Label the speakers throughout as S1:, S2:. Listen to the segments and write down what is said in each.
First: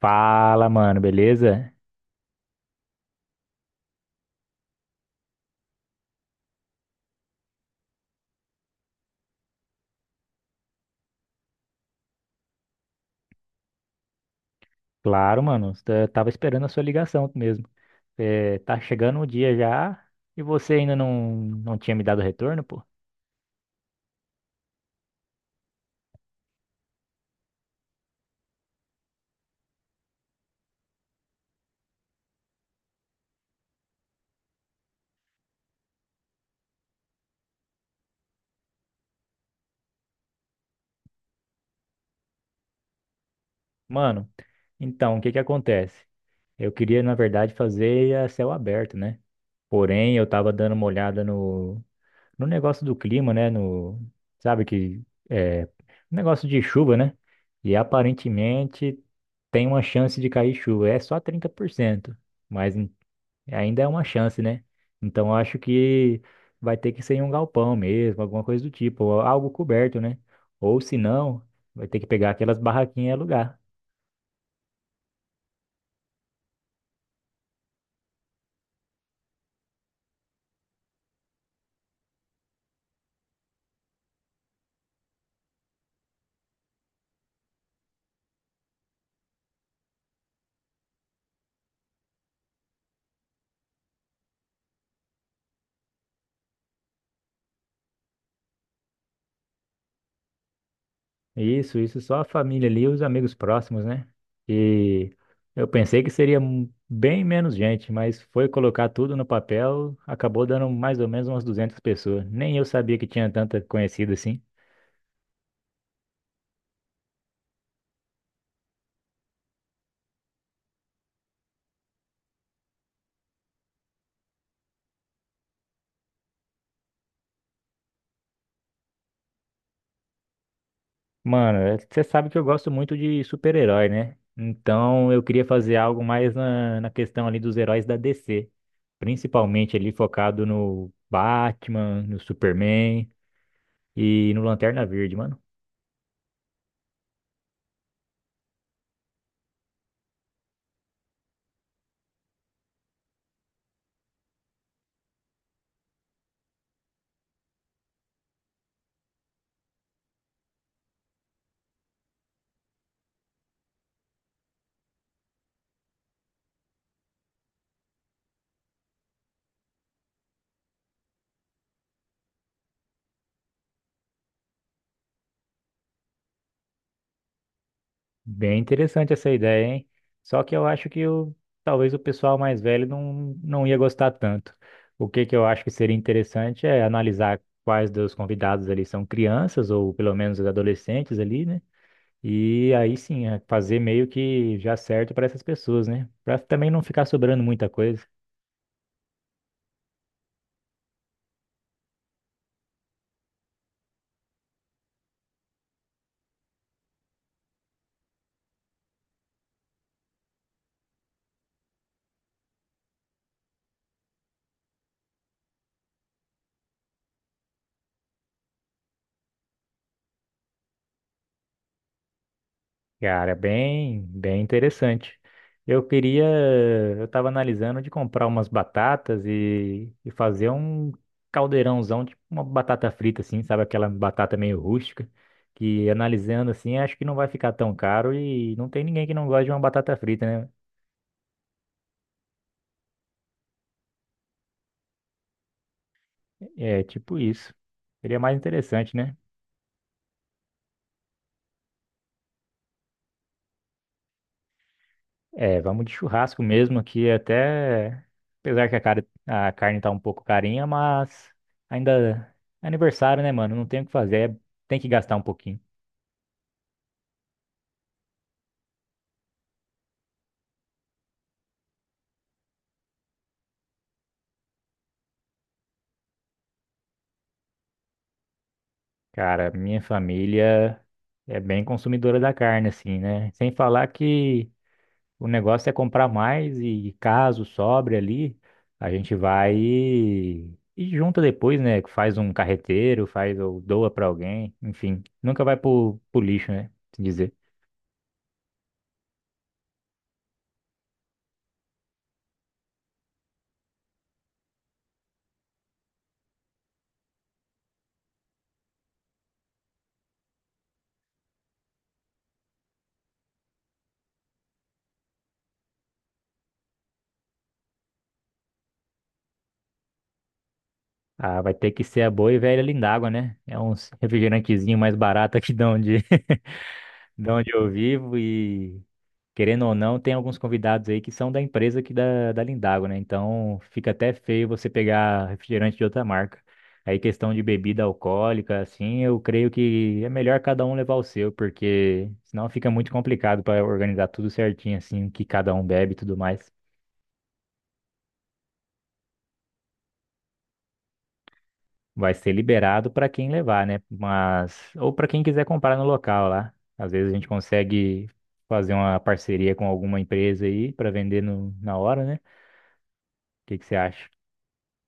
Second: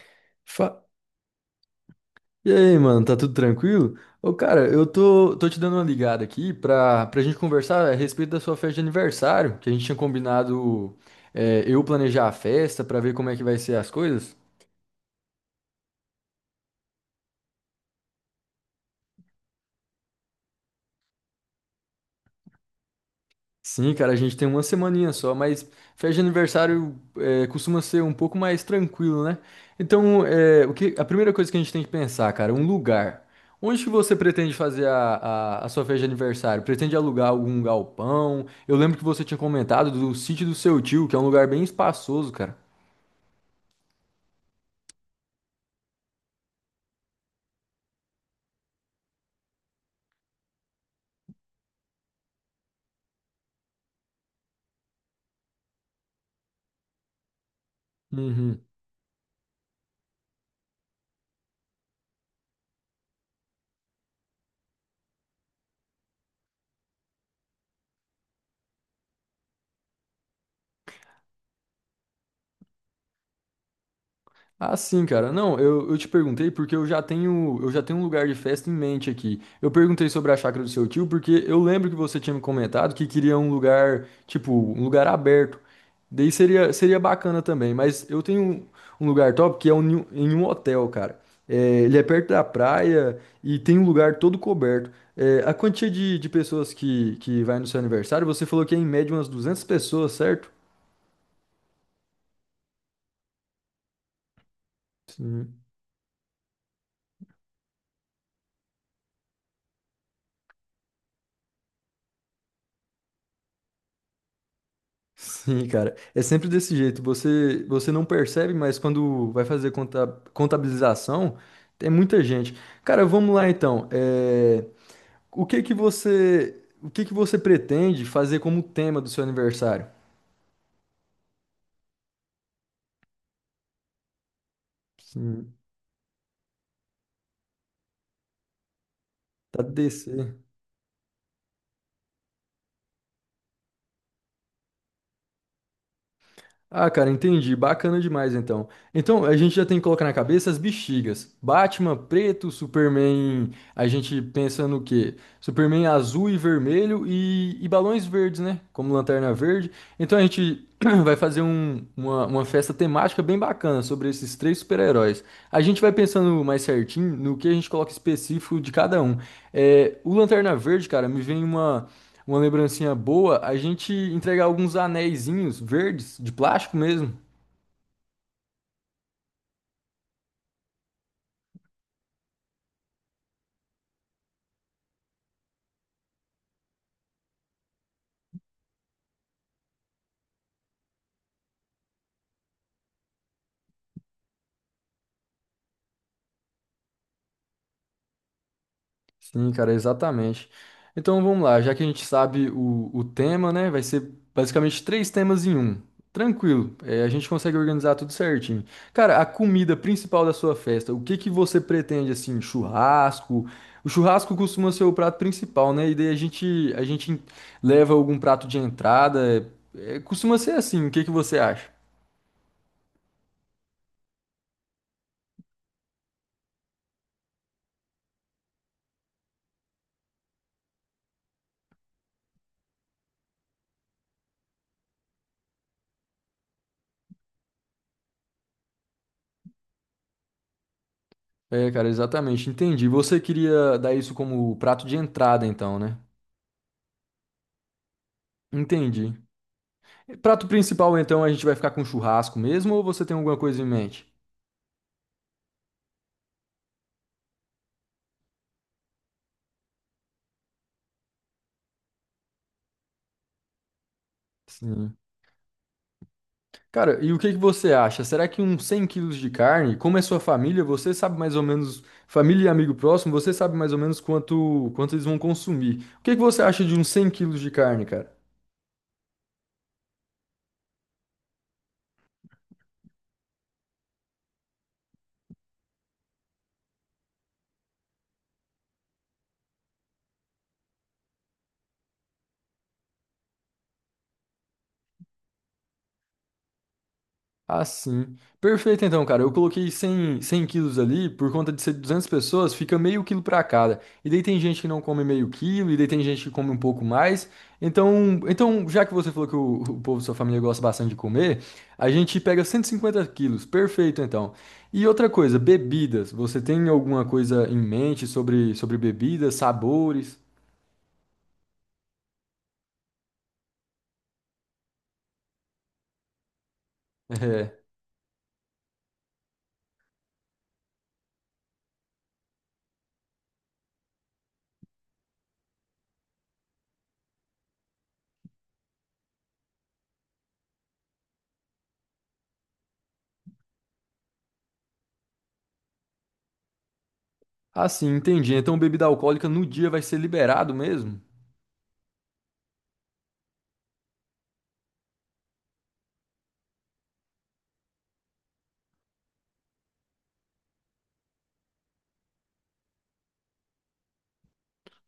S1: Fala,
S2: Fa-
S1: mano, beleza?
S2: E aí, mano, tá tudo tranquilo? Ô, cara, eu tô te dando uma ligada aqui pra gente conversar a respeito da sua festa de aniversário, que a gente tinha combinado, eu planejar a festa pra ver como é que vai ser as coisas.
S1: Claro, mano, eu tava esperando a sua ligação mesmo. É, tá chegando o dia já e você ainda não tinha me dado retorno, pô?
S2: Sim, cara, a gente tem uma semaninha só, mas festa de aniversário costuma ser um pouco mais tranquilo, né? Então, a primeira coisa que a gente tem que pensar, cara, é um lugar. Onde que você pretende fazer a sua festa de aniversário? Pretende alugar algum galpão? Eu lembro que você tinha comentado do sítio do seu tio, que é um lugar bem espaçoso, cara.
S1: Mano, então, o que que acontece? Eu queria, na verdade, fazer a céu aberto, né? Porém, eu tava dando uma olhada no negócio do clima, né? No, sabe que é negócio de chuva, né? E
S2: Uhum.
S1: aparentemente tem uma chance de cair chuva, é só 30%. Mas ainda é uma chance, né? Então eu acho que vai ter que ser em um galpão mesmo, alguma coisa do tipo, ou algo coberto, né? Ou se não, vai ter que pegar aquelas barraquinhas e alugar.
S2: Ah, sim, cara. Não, eu te perguntei porque eu já tenho um lugar de festa em mente aqui. Eu perguntei sobre a chácara do seu tio porque eu lembro que você tinha me comentado que queria um lugar, tipo, um lugar aberto. Daí seria, seria bacana também, mas eu tenho um lugar top que é um, em um um hotel, cara. É, ele é perto da praia e tem um lugar todo coberto. É, a quantia de pessoas que vai no seu aniversário, você falou que é em média umas 200 pessoas, certo?
S1: Isso só a família ali e os amigos próximos, né? E eu pensei que seria bem menos gente, mas foi colocar tudo no papel, acabou dando mais ou menos umas 200 pessoas. Nem eu sabia que tinha tanta conhecida assim.
S2: Sim, cara. É sempre desse jeito. Você não percebe, mas quando vai fazer conta, contabilização, tem muita gente. Cara, vamos lá então. É, o que que você, o que que você pretende fazer como tema do seu aniversário?
S1: Mano, é, você sabe que eu gosto muito de super-herói, né? Então eu queria
S2: Sim,
S1: fazer algo mais na questão ali dos heróis da DC,
S2: tá
S1: principalmente ali
S2: descer.
S1: focado no Batman, no Superman e no Lanterna Verde, mano.
S2: Ah, cara, entendi. Bacana demais então. Então, a gente já tem que colocar na cabeça as bexigas. Batman preto, Superman. A gente pensa no quê? Superman azul e vermelho e balões verdes, né? Como lanterna verde. Então a gente vai fazer uma festa temática bem bacana sobre esses três super-heróis. A gente vai pensando mais certinho no que a gente coloca específico de cada um. É, o Lanterna Verde, cara, me vem uma lembrancinha boa. A gente entregar alguns anéisinhos verdes, de plástico mesmo.
S1: Bem interessante essa ideia, hein? Só que eu acho que o talvez o pessoal mais velho não ia gostar tanto. O que que eu acho que seria interessante é analisar quais dos convidados ali são crianças ou pelo menos adolescentes ali, né? E aí sim, é fazer meio que já certo para essas pessoas, né? Para também não ficar sobrando muita coisa.
S2: Sim, cara, exatamente. Então vamos lá, já que a gente sabe o tema, né? Vai ser basicamente três temas em um. Tranquilo, é, a gente consegue organizar tudo certinho. Cara, a comida principal da sua festa, o que que você pretende assim? Churrasco? O churrasco costuma ser o prato principal, né? E daí a gente leva algum prato de entrada. É, costuma ser assim, o que que você acha?
S1: Cara, bem, bem interessante. Eu queria, eu estava analisando de comprar umas batatas e fazer um caldeirãozão, tipo uma batata frita assim, sabe aquela batata meio rústica, que analisando assim, acho que não vai ficar tão caro e não tem ninguém que não gosta de uma batata frita, né?
S2: É, cara, exatamente, entendi. Você queria dar isso como prato de entrada, então, né?
S1: É tipo isso. Seria mais interessante,
S2: Entendi.
S1: né?
S2: Prato principal, então, a gente vai ficar com churrasco mesmo ou você tem alguma coisa em mente?
S1: É, vamos de churrasco mesmo aqui, até. Apesar que a, cara, a carne tá um pouco carinha, mas ainda é aniversário, né, mano? Não tem o que fazer, é, tem que
S2: Sim.
S1: gastar um pouquinho.
S2: Cara, e o que que você acha? Será que uns 100 quilos de carne, como é sua família, você sabe mais ou menos, família e amigo próximo, você sabe mais ou menos quanto eles vão consumir. O que que você acha de uns 100 quilos de carne, cara?
S1: Cara, minha família é bem consumidora da carne, assim, né? Sem falar que o negócio é comprar mais e caso sobre ali, a gente vai e junta depois, né? Faz um carreteiro, faz ou doa pra alguém, enfim. Nunca vai pro lixo, né? Se dizer.
S2: Ah, sim. Perfeito, então, cara. Eu coloquei 100 quilos ali, por conta de ser 200 pessoas, fica meio quilo para cada. E daí tem gente que não come meio quilo, e daí tem gente que come um pouco mais. Então, já que você falou que o povo da sua família gosta bastante de comer, a gente pega 150 quilos. Perfeito, então. E outra coisa, bebidas. Você tem alguma coisa em mente sobre bebidas, sabores?
S1: Ah, vai ter que ser a boa e velha Lindágua, né? É uns refrigerantezinho mais barato aqui de onde, de onde
S2: É.
S1: eu vivo e, querendo ou não, tem alguns convidados aí que são da empresa aqui da Lindágua, né? Então fica até feio você pegar refrigerante de outra marca. Aí questão de bebida alcoólica, assim, eu creio que é melhor cada um levar o seu, porque senão fica muito complicado para organizar tudo certinho, assim, o que cada um bebe e tudo mais.
S2: Ah, sim, entendi. Então, bebida alcoólica no dia vai ser liberado mesmo?
S1: Vai ser liberado para quem levar, né? Mas ou para quem quiser comprar no local lá. Às vezes a gente consegue fazer uma parceria com alguma empresa aí para vender no, na hora, né? O que que você acha?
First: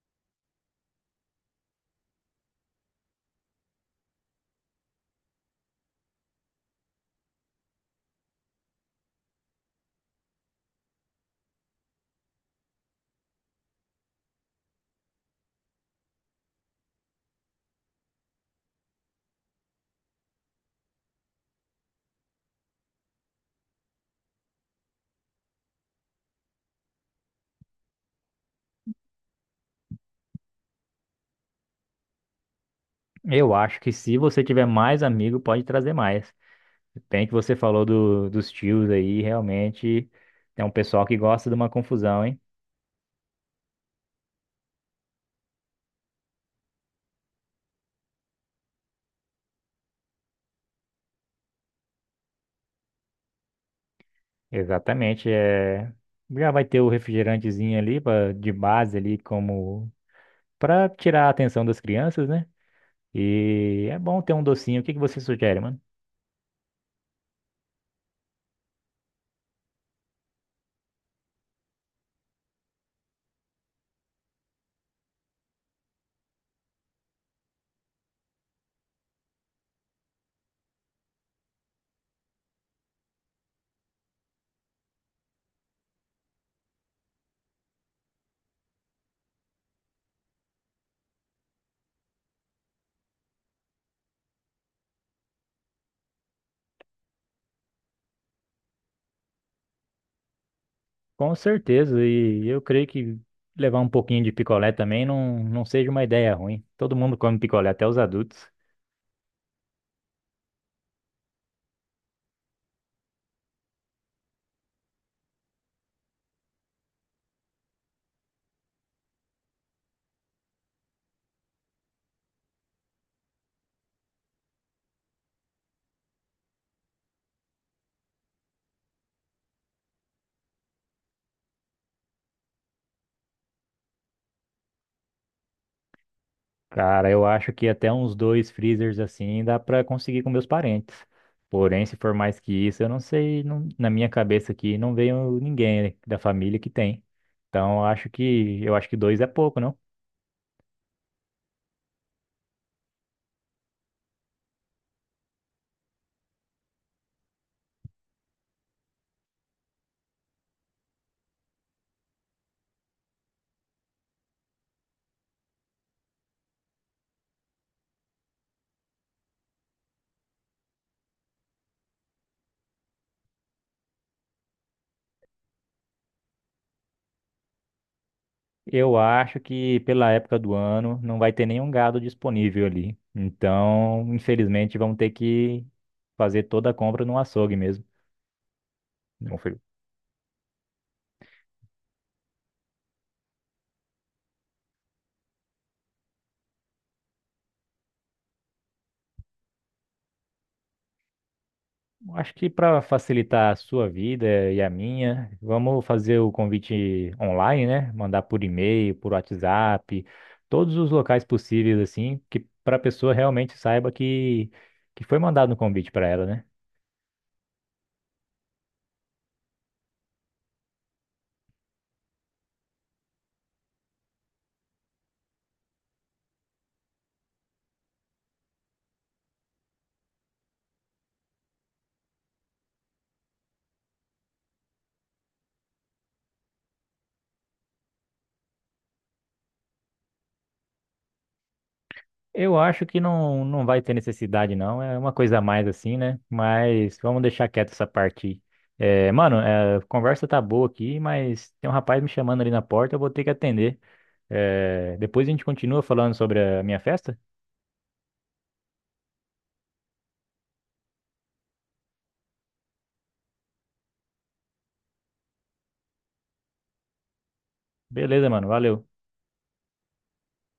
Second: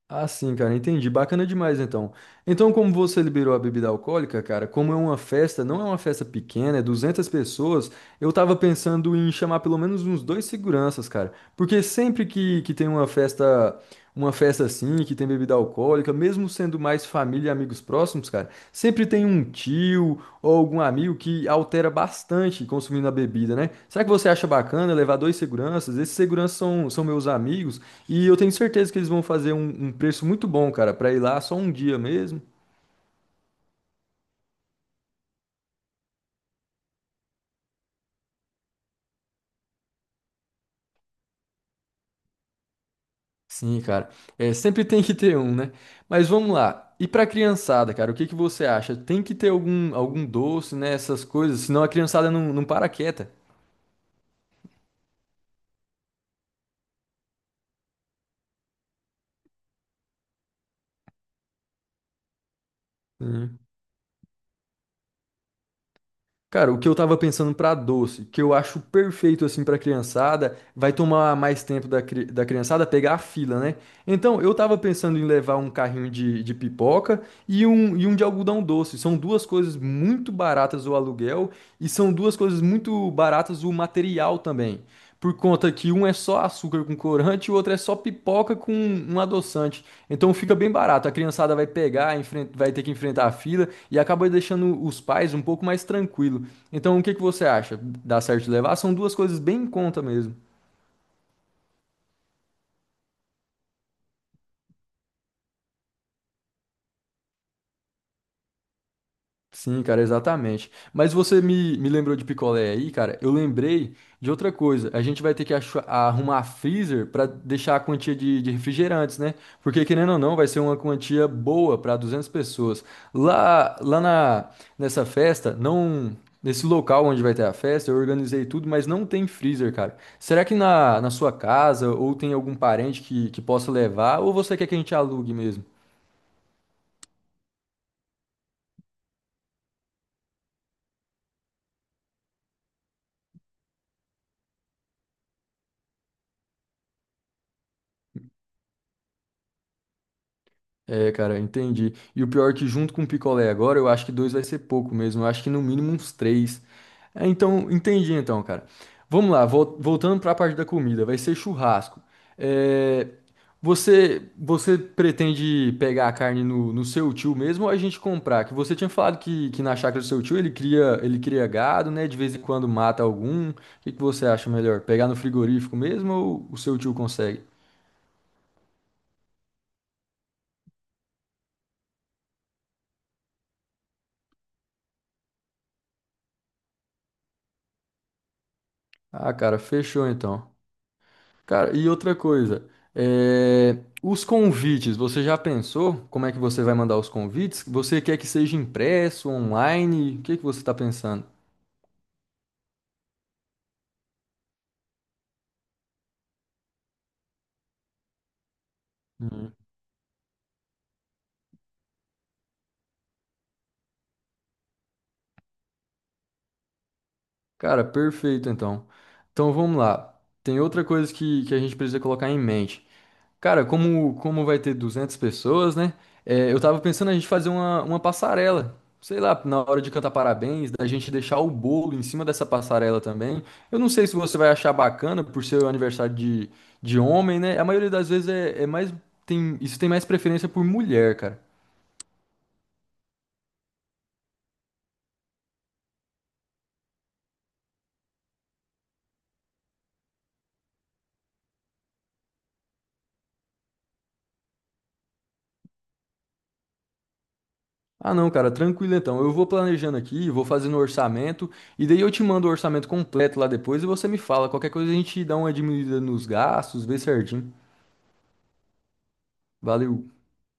S2: Ah, sim, cara, entendi. Bacana demais, então. Então, como você liberou a bebida alcoólica, cara, como é uma festa, não é uma festa pequena, é 200 pessoas, eu tava pensando em chamar pelo menos uns dois seguranças, cara. Porque sempre que tem uma festa assim, que tem bebida alcoólica, mesmo sendo mais família e amigos próximos, cara, sempre tem um tio ou algum amigo que altera bastante consumindo a bebida, né? Será que você acha bacana levar dois seguranças? Esses seguranças são meus amigos e eu tenho certeza que eles vão fazer um preço muito bom, cara, pra ir lá só um dia mesmo.
S1: Eu acho que se você tiver mais amigo, pode trazer mais. Bem que você falou dos tios aí, realmente tem um pessoal que gosta de uma confusão, hein?
S2: Sim, cara. É, sempre tem que ter um, né? Mas vamos lá. E pra criançada, cara, o que que você acha? Tem que ter algum doce, né? Essas coisas, senão a criançada não para quieta.
S1: Exatamente, é já vai ter o refrigerantezinho ali pra, de base ali como para tirar a atenção das crianças, né?
S2: Sim.
S1: E é bom ter um docinho. O que que você sugere, mano?
S2: Cara, o que eu tava pensando pra doce, que eu acho perfeito assim pra criançada, vai tomar mais tempo da criançada pegar a fila, né? Então, eu tava pensando em levar um carrinho de pipoca e um de algodão doce. São duas coisas muito baratas o aluguel e são duas coisas muito baratas o material também. Por conta que um é só açúcar com corante e o outro é só pipoca com um adoçante. Então fica bem barato. A criançada vai pegar, vai ter que enfrentar a fila e acaba deixando os pais um pouco mais tranquilo. Então o que que você acha? Dá certo levar? São duas coisas bem em conta mesmo.
S1: Com certeza. E eu creio que levar um pouquinho de picolé também não seja uma ideia ruim. Todo mundo come picolé, até os adultos.
S2: Sim, cara, exatamente. Mas você me lembrou de picolé aí, cara. Eu lembrei de outra coisa. A gente vai ter que arrumar freezer para deixar a quantia de refrigerantes, né? Porque, querendo ou não, vai ser uma quantia boa para 200 pessoas. Lá, lá na, nessa festa, não, nesse local onde vai ter a festa, eu organizei tudo, mas não tem freezer, cara. Será que na sua casa ou tem algum parente que possa levar? Ou você quer que a gente alugue mesmo?
S1: Cara, eu acho que até uns dois freezers assim dá pra conseguir com meus parentes. Porém, se for mais que isso, eu não sei. Na minha cabeça aqui não veio ninguém da família que tem. Então, eu acho que dois é pouco, não?
S2: É, cara, entendi. E o pior é que junto com o picolé agora, eu acho que dois vai ser pouco mesmo. Eu acho que no mínimo uns três. É, então, entendi então, cara. Vamos lá, voltando para a parte da comida, vai ser churrasco. É, você pretende pegar a carne no seu tio mesmo ou a gente comprar? Que você tinha falado que na chácara do seu tio ele cria gado, né? De vez em quando mata algum. O que que você acha melhor? Pegar no frigorífico mesmo ou o seu tio consegue?
S1: Eu acho que pela época do ano não vai ter nenhum gado disponível ali. Então, infelizmente, vamos ter que fazer toda a compra no açougue mesmo.
S2: Ah,
S1: Não
S2: cara,
S1: foi-
S2: fechou então. Cara, e outra coisa, é, os convites, você já pensou como é que você vai mandar os convites? Você quer que seja impresso, online? O que que você está pensando?
S1: Acho que para facilitar a sua vida e a minha, vamos fazer o convite online, né? Mandar por e-mail, por
S2: Uhum.
S1: WhatsApp, todos os locais possíveis assim, que para a pessoa realmente saiba que foi mandado um convite para ela, né?
S2: Cara, perfeito então. Então vamos lá. Tem outra coisa que a gente precisa colocar em mente. Cara, como vai ter 200 pessoas, né? É, eu tava pensando a gente fazer uma passarela. Sei lá, na hora de cantar parabéns, da gente deixar o bolo em cima dessa passarela também. Eu não sei se você vai achar bacana por ser o aniversário de homem, né? A maioria das vezes é mais. Tem, isso tem mais preferência por mulher, cara.
S1: Eu acho que não vai ter necessidade, não. É uma coisa a mais assim, né? Mas vamos deixar quieto essa parte. É, mano, é, a conversa tá boa aqui, mas tem um rapaz me chamando ali na porta, eu vou ter que atender. É, depois a gente continua falando sobre a minha festa?
S2: Ah, não, cara, tranquilo então. Eu vou planejando aqui, vou fazendo o orçamento, e daí eu te mando o orçamento completo lá depois e você me fala. Qualquer coisa a gente dá uma diminuída nos gastos, vê certinho.
S1: Beleza, mano, valeu.
S2: Valeu.